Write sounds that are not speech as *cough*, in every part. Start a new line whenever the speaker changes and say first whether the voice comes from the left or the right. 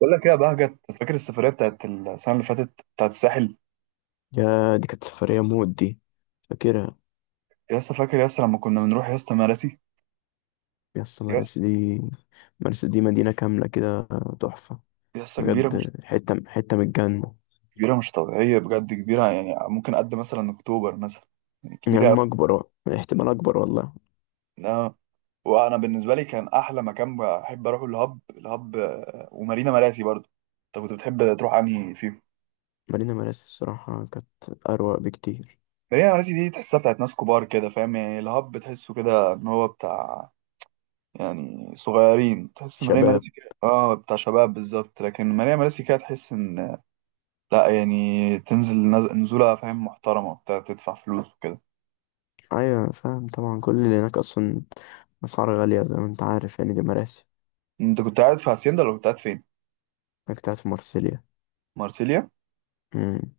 right: بقول لك ايه يا بهجت؟ فاكر السفرية بتاعت السنة اللي فاتت بتاعت الساحل؟
left: يا دي كانت سفرية موت دي. فاكرها.
right: يا اسطى فاكر، يا اسطى لما كنا بنروح يا اسطى مراسي.
left: يا اسطى
right: يا
left: مرسى دي. مرسى دي مدينة كاملة كده. تحفة.
right: يا اسطى كبيرة مش؟
left: بجد حتة حتة من الجنة.
right: كبيرة مش طبيعية، بجد كبيرة، يعني ممكن قد مثلا أكتوبر مثلا، يعني
left: يا
right: كبيرة أوي.
left: عم أكبر بقى. احتمال أكبر والله.
right: آه. وأنا بالنسبة لي كان أحلى مكان بحب أروحه الهب. ومارينا مراسي برضه. أنت كنت بتحب تروح أنهي فيهم؟
left: مدينة مرسى الصراحة كانت أروق بكتير.
right: مارينا مراسي دي تحسها بتاعت ناس كبار كده، فاهم يعني؟ الهب تحسه كده إن هو بتاع، يعني صغيرين. تحس ماريا
left: شباب.
right: مراسي كده بتاع شباب بالظبط، لكن ماريا مراسي كده تحس ان، لا يعني، تنزل نزولة فاهم، محترمة بتاع تدفع فلوس وكده.
left: أيوة فاهم طبعا، كل اللي هناك أصلا أسعار غالية زي ما أنت عارف يعني، دي مراسي.
right: انت كنت قاعد في هاسيندا ولا كنت قاعد فين؟
left: أنا كنت قاعد في مرسيليا.
right: مارسيليا؟
left: مم.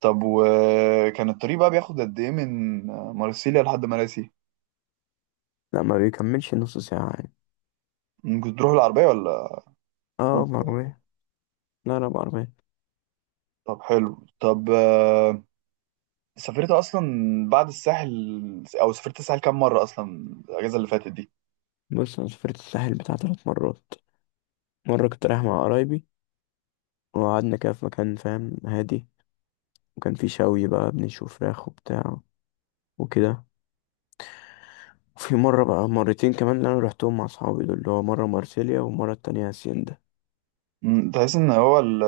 right: طب، وكان الطريق بقى بياخد قد ايه من مارسيليا لحد مراسي؟
left: لا ما بيكملش نص ساعة يعني.
right: كنت تروح العربية ولا
left: اه
right: أوبر؟
left: بعربية. لا لا بعربية.
right: طب حلو. طب، سافرت اصلا بعد الساحل، او سافرت الساحل كام مرة اصلا الاجازة اللي فاتت دي؟
left: بص أنا سافرت الساحل بتاع تلات مرات. مرة كنت رايح مع قرايبي وقعدنا كده في مكان فاهم هادي، وكان في شوي بقى بنشوي فراخ وبتاع وكده. وفي مرة بقى مرتين كمان اللي أنا روحتهم مع أصحابي دول، اللي هو مرة مارسيليا والمرة التانية هاسيندا.
right: تحس ان هو ال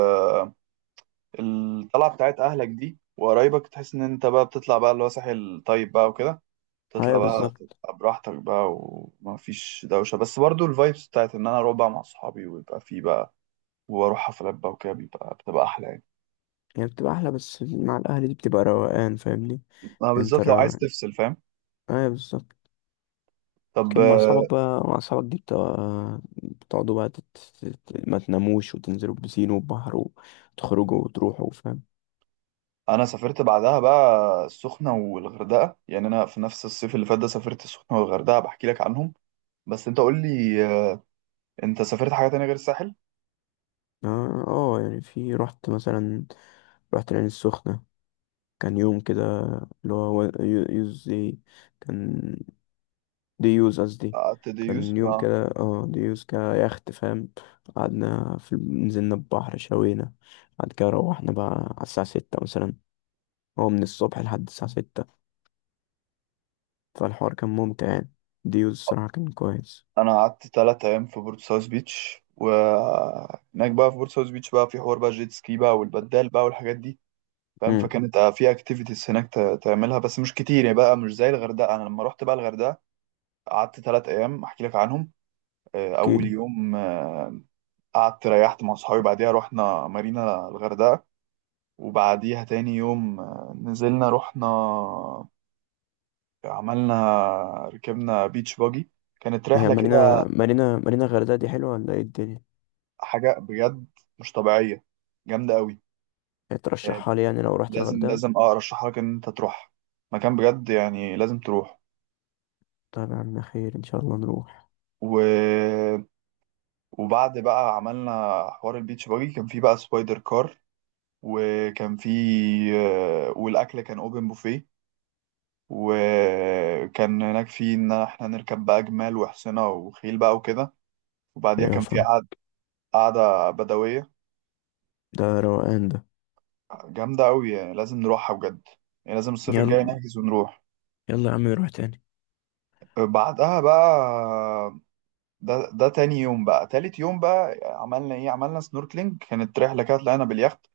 right: الطلعه بتاعت اهلك دي وقرايبك، تحس ان انت بقى بتطلع بقى اللي هو ساحل طيب بقى وكده، تطلع
left: أيوة
right: بقى
left: بالظبط.
right: تبقى براحتك بقى وما فيش دوشه، بس برضو الفايبس بتاعت ان انا اروح بقى مع اصحابي ويبقى في بقى واروح حفلات بقى وكده بتبقى احلى يعني،
left: يعني بتبقى أحلى، بس مع الأهل دي بتبقى روقان فاهمني.
right: ما
left: أنت
right: بالذات لو عايز
left: الروقان.
right: تفصل فاهم.
left: أيوة بالظبط.
right: طب،
left: لكن مع أصحابك بقى، مع أصحابك دي بتبقى بتقعدوا بقى تت... تت- ما تناموش وتنزلوا البسين والبحر وتخرجوا وتروحوا فاهم.
right: انا سافرت بعدها بقى السخنه والغردقه، يعني انا في نفس الصيف اللي فات ده سافرت السخنه والغردقه بحكي لك عنهم. بس انت قول لي، انت سافرت حاجه تانية غير الساحل؟
left: اه يعني في رحت مثلا، رحت العين السخنة. كان يوم كده اللي هو يوز دي. كان دي يوز قصدي.
right: قعدت ديوز.
left: كان يوم كده اه دي يوز كيخت فاهم. قعدنا في نزلنا البحر شوينا. بعد كده روحنا بقى على الساعة ستة مثلا. هو من الصبح لحد الساعة ستة، فالحوار كان ممتع يعني. دي يوز الصراحة كان كويس.
right: انا قعدت 3 ايام في بورت ساوث بيتش، وهناك بقى في بورت ساوث بيتش بقى في حوار بقى جيت سكي بقى والبدال بقى والحاجات دي، فاهم؟
left: امم.
right: فكانت في اكتيفيتيز هناك تعملها بس مش كتير يعني بقى مش زي الغردقه. انا لما رحت بقى الغردقه قعدت 3 ايام احكي لك عنهم. اول
left: احكيلي.
right: يوم قعدت ريحت مع صحابي، بعديها رحنا مارينا الغردقه. وبعديها تاني يوم نزلنا رحنا، عملنا، ركبنا بيتش باجي، كانت
left: هي
right: رحله
left: مارينا
right: كده
left: مارينا الغردقة دي حلوة ولا ايه الدنيا؟
right: حاجه بجد مش طبيعيه، جامده قوي.
left: يعني
right: آه،
left: ترشحها لي يعني لو رحت
right: لازم
left: الغردقة؟
right: لازم ارشح لك ان انت تروح مكان بجد، يعني لازم تروح.
left: طيب يا عم، خير ان شاء الله نروح.
right: و... وبعد بقى عملنا حوار البيتش باجي، كان في بقى سبايدر كار، وكان في والاكل كان اوبن بوفيه، وكان هناك في ان احنا نركب بقى جمال وحصنة وخيل بقى وكده. وبعديها
left: ايوه
right: كان في
left: فاهم.
right: قعدة بدوية
left: ده روقان ده.
right: جامدة أوي، يعني لازم نروحها بجد، يعني لازم الصيف الجاي
left: يلا،
right: نحجز ونروح.
left: يلا يا عم نروح تاني.
right: بعدها بقى، ده تاني يوم بقى تالت يوم بقى، عملنا ايه؟ عملنا سنوركلينج، كانت رحله كده طلعنا باليخت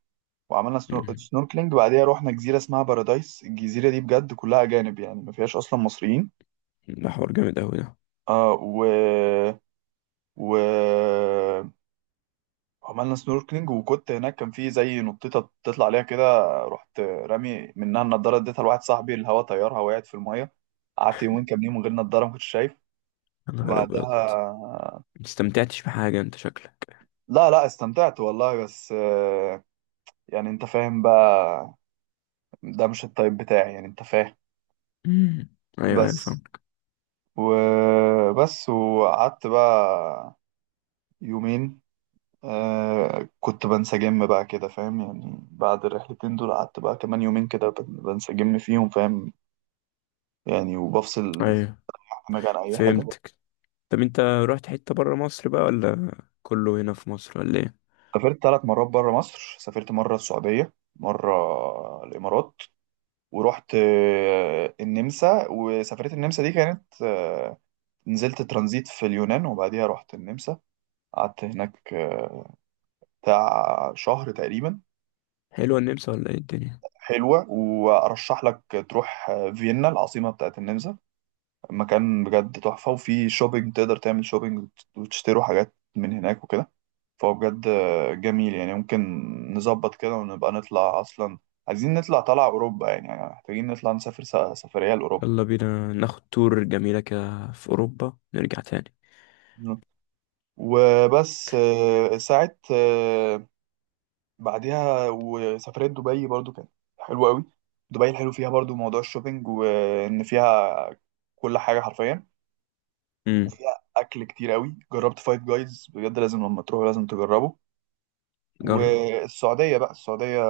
right: وعملنا
left: مم.
right: سنوركلينج، بعديها رحنا جزيره اسمها بارادايس. الجزيره دي بجد كلها اجانب، يعني ما فيهاش اصلا مصريين.
left: ده حوار جامد أوي ده.
right: آه و و عملنا سنوركلينج، وكنت هناك كان في زي نطيطه تطلع عليها كده، رحت رامي منها النضاره، اديتها لواحد صاحبي، الهوا طيرها وقعت في الميه. قعدت يومين كاملين من غير نضاره، ما كنتش شايف.
left: يا نهار أبيض.
right: وبعدها،
left: مستمتعتش بحاجة أنت شكلك.
right: لا لا استمتعت والله، بس يعني انت فاهم بقى، ده مش التايب بتاعي يعني، انت فاهم.
left: مم. أيوه أيوه
right: بس.
left: فهمك.
right: وبس وقعدت بقى يومين، كنت بنسجم بقى كده فاهم، يعني بعد الرحلتين دول قعدت بقى كمان يومين كده بنسجم فيهم، فاهم؟ يعني وبفصل
left: أيوه
right: دماغي عن اي حاجة.
left: فهمتك. طب أنت رحت حتة برا مصر بقى ولا كله هنا في مصر ولا إيه؟
right: سافرت 3 مرات بره مصر. سافرت مرة السعودية، مرة الإمارات، ورحت النمسا. وسفرية النمسا دي كانت، نزلت ترانزيت في اليونان، وبعديها رحت النمسا. قعدت هناك بتاع شهر تقريبا.
left: حلوة النمسا ولا إيه الدنيا؟
right: حلوة، وأرشح لك تروح فيينا العاصمة بتاعت النمسا، مكان بجد تحفة، وفي شوبينج تقدر تعمل شوبينج وتشتروا حاجات من هناك وكده. فهو بجد جميل. يعني ممكن نظبط كده ونبقى نطلع، أصلا عايزين نطلع طلع أوروبا، يعني محتاجين نطلع نسافر سفرية لأوروبا.
left: يلا بينا ناخد تور جميلة كده في أوروبا نرجع تاني.
right: وبس، ساعة، بعدها وسافرت دبي برضو، كانت حلوة قوي. دبي الحلو فيها برضو موضوع الشوبينج، وإن فيها كل حاجة حرفيا.
left: مم.
right: وفيها أكل كتير قوي، جربت فايف جايز بجد، لازم لما تروحوا لازم تجربه.
left: جرب.
right: والسعودية بقى، السعودية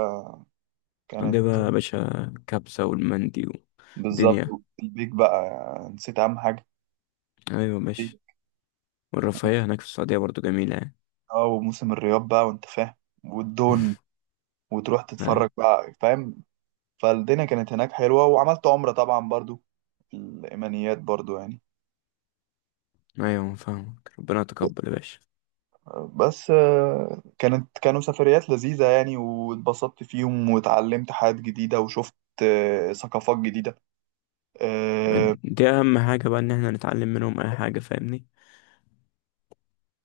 right: كانت
left: السعودية بقى يا باشا، كبسة والمندي
right: بالظبط،
left: ودنيا.
right: البيك بقى، نسيت أهم حاجة.
left: أيوه ماشي. والرفاهية هناك في السعودية برضو جميلة يعني.
right: اه وموسم الرياض بقى، وأنت فاهم، والدون،
left: *laughs*
right: وتروح
left: أيوه
right: تتفرج بقى، فاهم؟ فالدنيا كانت هناك حلوة، وعملت عمرة طبعا برضو، الإيمانيات برضو يعني.
left: أيوه فاهمك، ربنا يتقبل يا باشا.
right: بس كانوا سفريات لذيذة يعني، واتبسطت فيهم واتعلمت حاجات جديدة، وشفت ثقافات جديدة. اه.
left: دي اهم حاجة بقى، ان احنا نتعلم منهم اي حاجة فاهمني.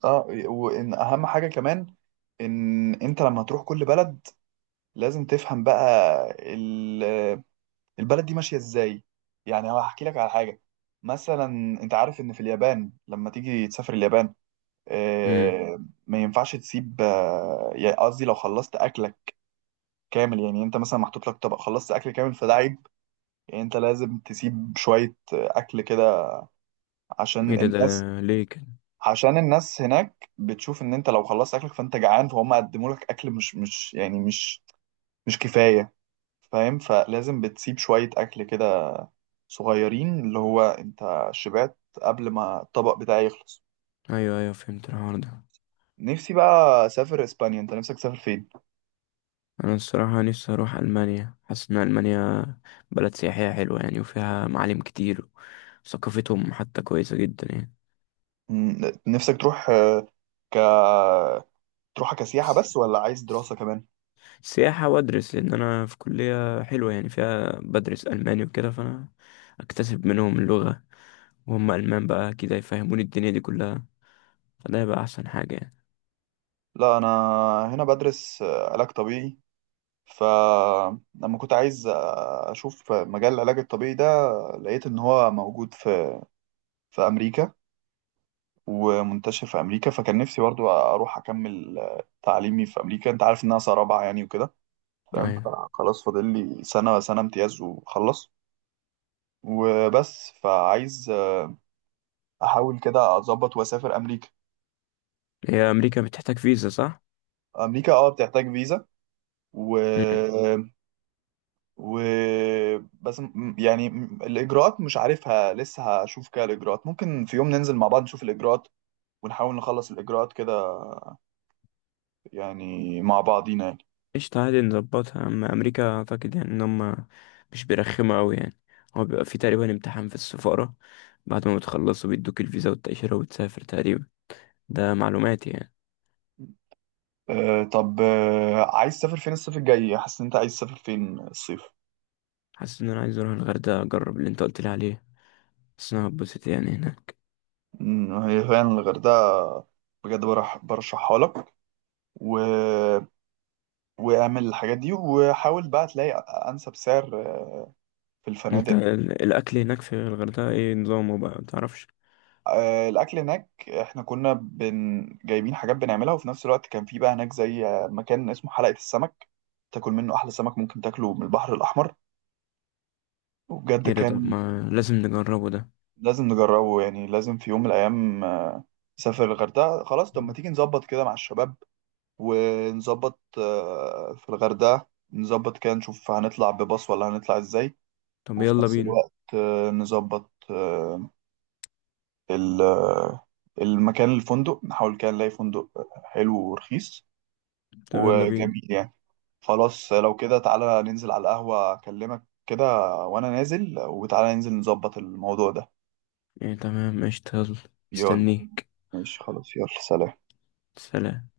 right: وإن أهم حاجة كمان، إن أنت لما هتروح كل بلد لازم تفهم بقى ال- آه، البلد دي ماشية إزاي. يعني هحكي لك على حاجة، مثلا أنت عارف إن في اليابان لما تيجي تسافر اليابان
left: امم.
right: آه، ما ينفعش تسيب، يعني قصدي لو خلصت اكلك كامل، يعني انت مثلا محطوط لك طبق، خلصت اكل كامل، فده عيب. يعني انت لازم تسيب شوية اكل كده
left: ايه
right: عشان
left: ده؟ ده
right: الناس.
left: ليه كده؟
right: عشان الناس هناك بتشوف ان انت لو خلصت اكلك فانت جعان، فهم قدموا لك اكل مش يعني مش كفاية، فاهم؟ فلازم بتسيب شوية اكل كده صغيرين، اللي هو انت شبعت قبل ما الطبق بتاعي يخلص.
left: ايوه ايوه فهمت الحوار ده.
right: نفسي بقى اسافر اسبانيا، انت نفسك تسافر فين؟
left: انا الصراحة نفسي اروح المانيا، حاسس ان المانيا بلد سياحية حلوة يعني وفيها معالم كتير، وثقافتهم حتى كويسة جدا يعني.
right: نفسك تروح آه، ك تروحها كسياحة بس، ولا عايز دراسة كمان؟
left: سياحة وادرس، لان انا في كلية حلوة يعني فيها بدرس الماني وكده، فانا اكتسب منهم اللغة وهم المان بقى كده يفهموني الدنيا دي كلها، فده يبقى احسن حاجة يعني.
right: لا، أنا هنا بدرس علاج طبيعي. فلما كنت عايز أشوف مجال العلاج الطبيعي ده، لقيت إن هو موجود في أمريكا، ومنتشر في أمريكا. فكان نفسي برضو أروح أكمل تعليمي في أمريكا. أنت عارف إن أنا سنة رابعة يعني وكده، فاهم؟
left: ايوه.
right: فخلاص، فاضل لي سنة، سنة امتياز وخلص. وبس. فعايز أحاول كده أظبط وأسافر أمريكا.
left: هي امريكا بتحتاج فيزا صح؟
right: امريكا بتحتاج فيزا. و و بس يعني الاجراءات مش عارفها لسه، هشوف كده الاجراءات. ممكن في يوم ننزل مع بعض نشوف الاجراءات، ونحاول نخلص الاجراءات كده يعني، مع بعضينا يعني.
left: قشطة عادي نظبطها. أما أمريكا أعتقد يعني إن هما مش بيرخموا أوي يعني. هو بيبقى فيه تقريبا امتحان في السفارة، بعد ما بتخلصوا بيدوك الفيزا والتأشيرة وتسافر تقريبا. ده معلوماتي يعني.
right: طب، عايز تسافر فين الصيف الجاي؟ حاسس ان انت عايز تسافر فين الصيف؟
left: حاسس إن أنا عايز أروح الغردقة أجرب اللي أنت قلت لي عليه، بس أنا هتبسط يعني هناك.
right: هي فعلا الغردقه بجد، برشحها لك، و... واعمل الحاجات دي، وحاول بقى تلاقي انسب سعر في
left: أنت
right: الفنادق.
left: الأكل هناك في الغردقة إيه نظامه بقى متعرفش؟
right: الاكل هناك احنا كنا جايبين حاجات بنعملها، وفي نفس الوقت كان في بقى هناك زي مكان اسمه حلقة السمك، تاكل منه احلى سمك ممكن تاكله من البحر الاحمر، وبجد
left: إيه ده؟ طب
right: كان
left: ما لازم نجربه ده.
right: لازم نجربه. يعني لازم في يوم من الايام نسافر الغردقة، خلاص. طب ما تيجي نظبط كده مع الشباب ونظبط في الغردقة، نظبط كده نشوف هنطلع بباص ولا هنطلع ازاي.
left: طب
right: وفي
left: يلا
right: نفس
left: بينا.
right: الوقت نظبط ال- آه، المكان الفندق، نحاول كده نلاقي فندق حلو ورخيص
left: طب يلا بينا.
right: وجميل يعني. خلاص لو كده تعالى ننزل على القهوة، أكلمك كده وأنا نازل، وتعالى ننزل نظبط الموضوع ده.
left: يعني تمام قشطة، يلا.
right: يلا
left: مستنيك.
right: ماشي خلاص. يلا سلام.
left: سلام.